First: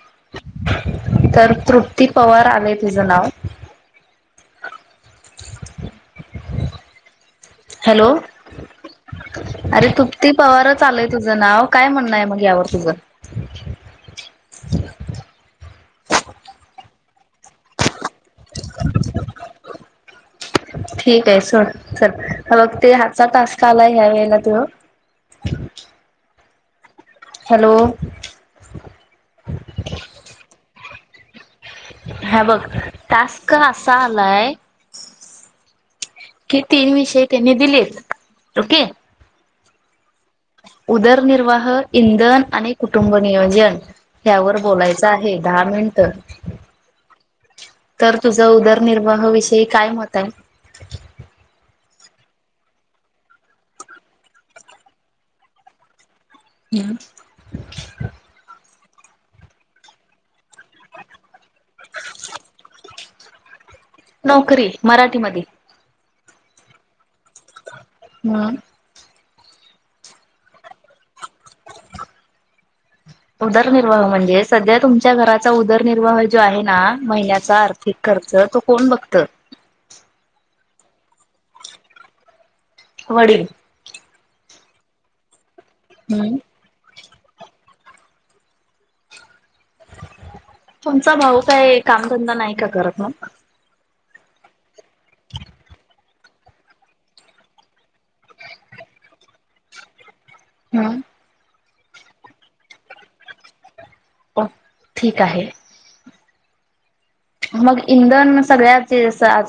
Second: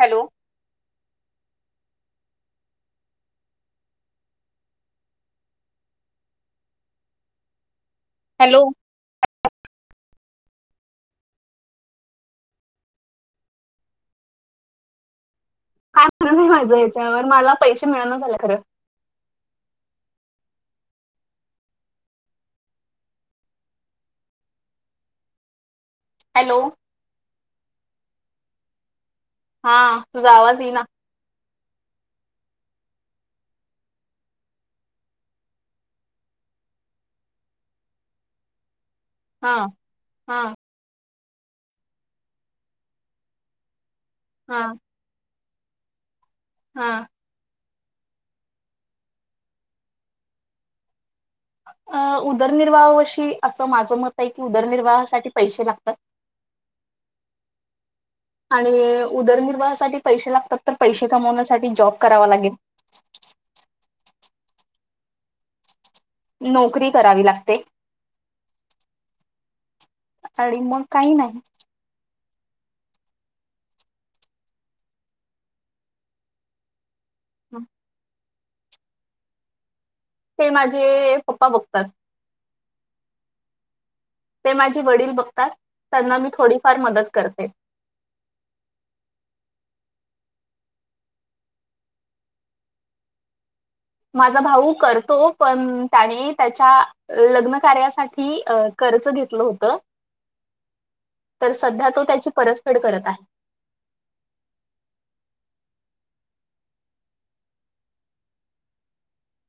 Hello? Tripti Pawar ਆ ਤਜ ਨਾਵ ਹੈਲੋ ਅਰੇ ਤੂੰ ਤੀ ਪਵਾਰ ਚ ਆਲਏ ਤ ਤੁਜ ਨਾਵ ਕਈ ਮੰਣਾ ਹੈ ਮਗ ਯਵ ਤਜ ਖਰ ਨਹੀਂ ਮਜ ਹ ਵ ਮਲ ਪੈਸੇ ਮਿਲਣਾ ਚ ਖਰ ਠੀਕ ਹੈ ਸਰਣ ਚਲ ਬ ਤੇ ਹ ਚ ਟਾਸਕ ਆਲਾ ਹ ਵਲਾ ਤਂ ਹੈਲੋ? ਹੈਲੋ? ਹਾਂ ਤੂੰ ਆਵਾਜ਼ ਹੀਈ ਨਾ ਹਂ ਬਗ ਟਾਸਕ ਅਾ ਹਲਾਏ ਕੀ ਤੀਨ ਵਿਸ਼ੇ ਨੇ ਦਿੱਲੀ ਓਕੇ ਹਾਂ ਉਧਰ ਨਿਰਵਾਹ ਇੰਧਨ ਕ ਕੁਟਬ ਨਿਯੋਜਨ ਹ ਵ ਬੋਲਾਇ ਚ ਹੈ ਦਾਹ ਮਿੰਟ ਹਾਂ ਤਾਂ ਤ ਤੁਜਾ ਉਦਰਨਿਰਵਾਹ ਵਿਸ਼ੇੀ ਕਈ ਮਤ ਆਈ ਅ ਉਦਰਨਿਰਵਾਹਾ ਵਸ਼ੀ ਅ ਮਝ ਮਤ ਹੈ ਕਿ ਉਦਰਨਿਰਵਾਹਾ ਸਾ ਪੈਸੇ ਲਗਤ ਹਮ [unintelligible] ਉਦਰਨਿਰਵਾਹਾ ਸਾ ਪੈਸੇ ਲਗ ਪੈਸੇ ਕਮ ਸਾ ਜ ਜੋਬ ਕਰਵਾ ਲਗੇ ਨੌਕਰੀ ਮਰਾਠ ਮ ਨੌਕਰੀ ਕਰਾ ਵੀ ਲਗਤੇ ਹਮ ਅ ਮਗ ਕਈ ਨਹੀਂ ਉਦਰਨਿਰਵਾਹੇ ਸਧ ਤੁਮ ਘਰ ਚ ਉਦਰਨਿਰਵਾਹ ਜੋ ਹੈ ਨਾ ਮਹੀਨਿਆਂ ਚ ਆਰਥਿਕ ਕਰ ਸਰ ਤੂੰ ਕੋਣ ਬਗਤ ਮੇ ਪਪਾ ਬਗਤ ਵੜ ਤੇ ਮਜੇ ਵੜਲ ਬਗਤ ਮੀ ਥੋੜੀ ਫਾਰ ਮਦਦ ਕਰ ਕਰਕੇ ਤੁਮ ਚ ਭਊ ਕਈ ਕੰਮ ਧੰਦਾਾ ਨਹੀਂ ਕ ਕਰਤ ਮ ਮਾ ਭਊ ਕਰ ਤੋਂੋ ਪ ਤ ਨੇ ਲਗਨ ਕਾਰਿਆ ਸਾ ਅ ਕਰਜ਼ ਘਤਲ ਹੋਤ ਹਮ ਸਧਾ ਤ ਪਰਸਫੜ ਕਰ ਹੈ ਠੀਕ ਹੈ ਮਗ ਇੰਧਨ ਸਗ ਜ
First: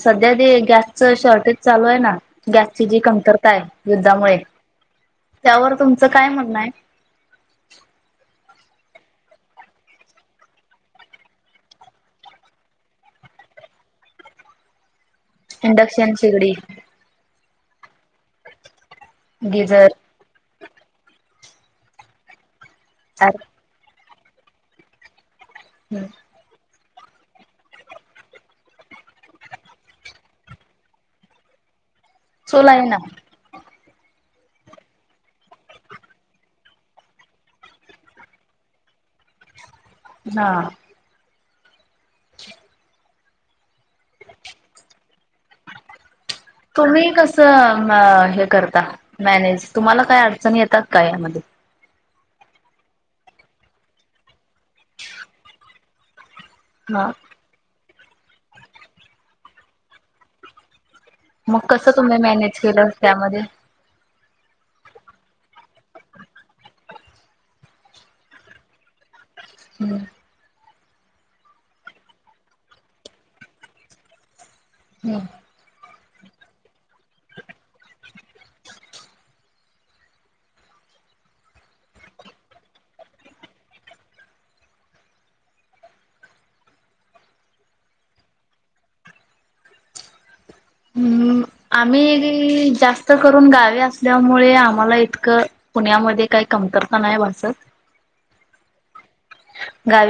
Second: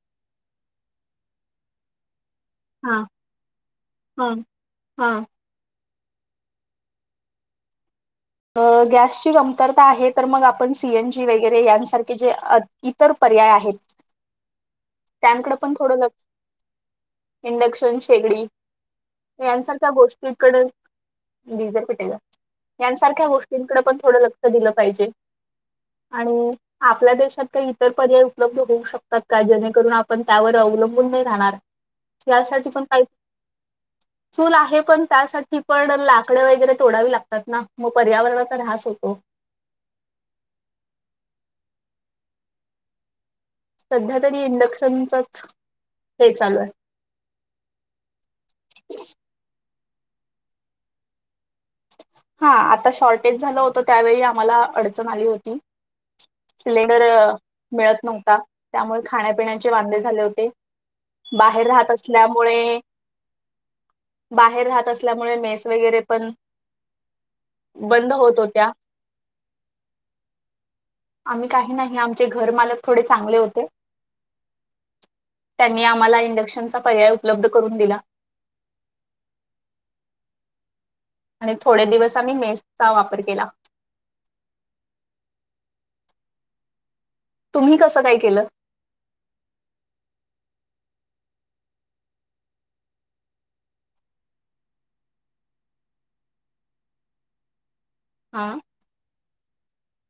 ਸਧਿਆ ਦੀ ਗੈਸ ਚ ਸ਼ੋਰਟੇਜ ਚਾਲੂ ਹੈ ਨਾ ਗੈਸ ਚ ਜੀ ਕਮਤਰਤਾ ਹੈ ਯੁੱਧਾ ਮੁ ਤੁਮ ਚ ਕਈ ਮੁਣਾ ਹੈ ਅ ਗੈਸ ਚ ਕਮਤਰਤਾ ਹੈ ਤਾਂ ਮ ਆਪ ਸੀ ਐਨ ਜੀ ਵਗੈਰੇਯ ਸਾਰਕੇੇ ਜੇ ਇਤਰ ਪਰਿਆਏ ਹੈ ਇੰਡਕਸ਼ਨ ਸ਼ਿਗੜੀ ਇੰਡਕਸ਼ਨ ਸ਼ੇਗੜ ਸਾਰਖਾ ਗੋਸ਼ਟੀਕੜ ਡੀਜ਼ਰ ਪਟੇ ਦਾ ਗ [unintelligible] ਥੋੜਾ ਲ ਪਾੇ ਆ ਆਪਣੇ ਦੇਸ਼ਤ ਕਈ ਇਤਰ ਪਰਿਆਏ ਉਪਲਬਧ ਹੋ ਸ਼ਕਤ ਕ ਜੇੇ ਕਰ ਆਪਾਂ ਅਵਲਬਨ ਨਹੀਂ ਰਹਿਣਾ ਯ ਸਾ ਪ ਕਈ ਚੂਲ ਹੈ ਪ ਸਾ ਪ ਲਕੜ ਵਗੈਰੇ ਤੋੜਾ ਵੀ ਲਗਤ ਨਾ ਮ ਪਰਿਆਵਰਣਾ ਚ ਢਸ ਹੋਤੋ ਹਾਂ [unintelligible] ਸਧਿਆ ਤਰੀ ਇੰਡਕਸ਼ਨ ਚ ਤ ਕਸ ਅ ਕਰਤਾ ਮੈਨੇਜ ਤਮ ਕਈ ਅੜਚਣ ਯਤ ਕ [unintelligible] ਹਾਂ ।ਆ ਸ਼ੋਰਟੇਜਲ ਹੋਤ ਤਾਂ ਵ ਆਮ ਅੜਚਣ ਆਲੀ ਹੋਤੀ ਸਿਲਿੰਡਰ ਮਿਲਤ ਨਵਤਾ ਮੁ ਖਾਣੇ -ਪੀਣ ਚ ਬਾਂਦੇੇਲੇ ਹੋਦੇ। ਮਗ ਕਸ ਤੁੇ ਮੈਨੇਜ ਕੇਲ ਮ ਬਾਹਰ ਰਤ ਅਿਆ ਮੁ ਮੇਸ ਵਗੈਰੇ ਪ ਬੰਦ ਹੋਤ- ਹੋਤ ਹਮ, ਆ ਕਹੀ ਨਹੀਂ ਆਮ ਘਰ ਮਲਕ ਥੋੜੇ ਚਾਂਗਲੇ ਹੋਤੇ [unintelligible] ਹਮ। ਮ ਇੰਡਕਸ਼ਨ ਪਰਿਆ ਉਪਲਬਧ ਕਰ ਦਿਲਾ। ਥੋੜੇ ਦਿਵਸ ਆ ਮੇਸ ਦਾ ਵਪਰ ਕੇਲਾ ਤੁਮਂ ਕਸ ਕਈ ਕੇਲ ਹਮ ਆ ਜਾਸਤ ਕਰਨ ਗਾਵੇ ਅਿਆ ਮੁ ਆਮ ਇਤਕ ਪੁਣ ਮ ਕਈ ਕਮਤਰਤਾ ਨਹੀਂ ਭਸਤ ਹਾਂ। ਗ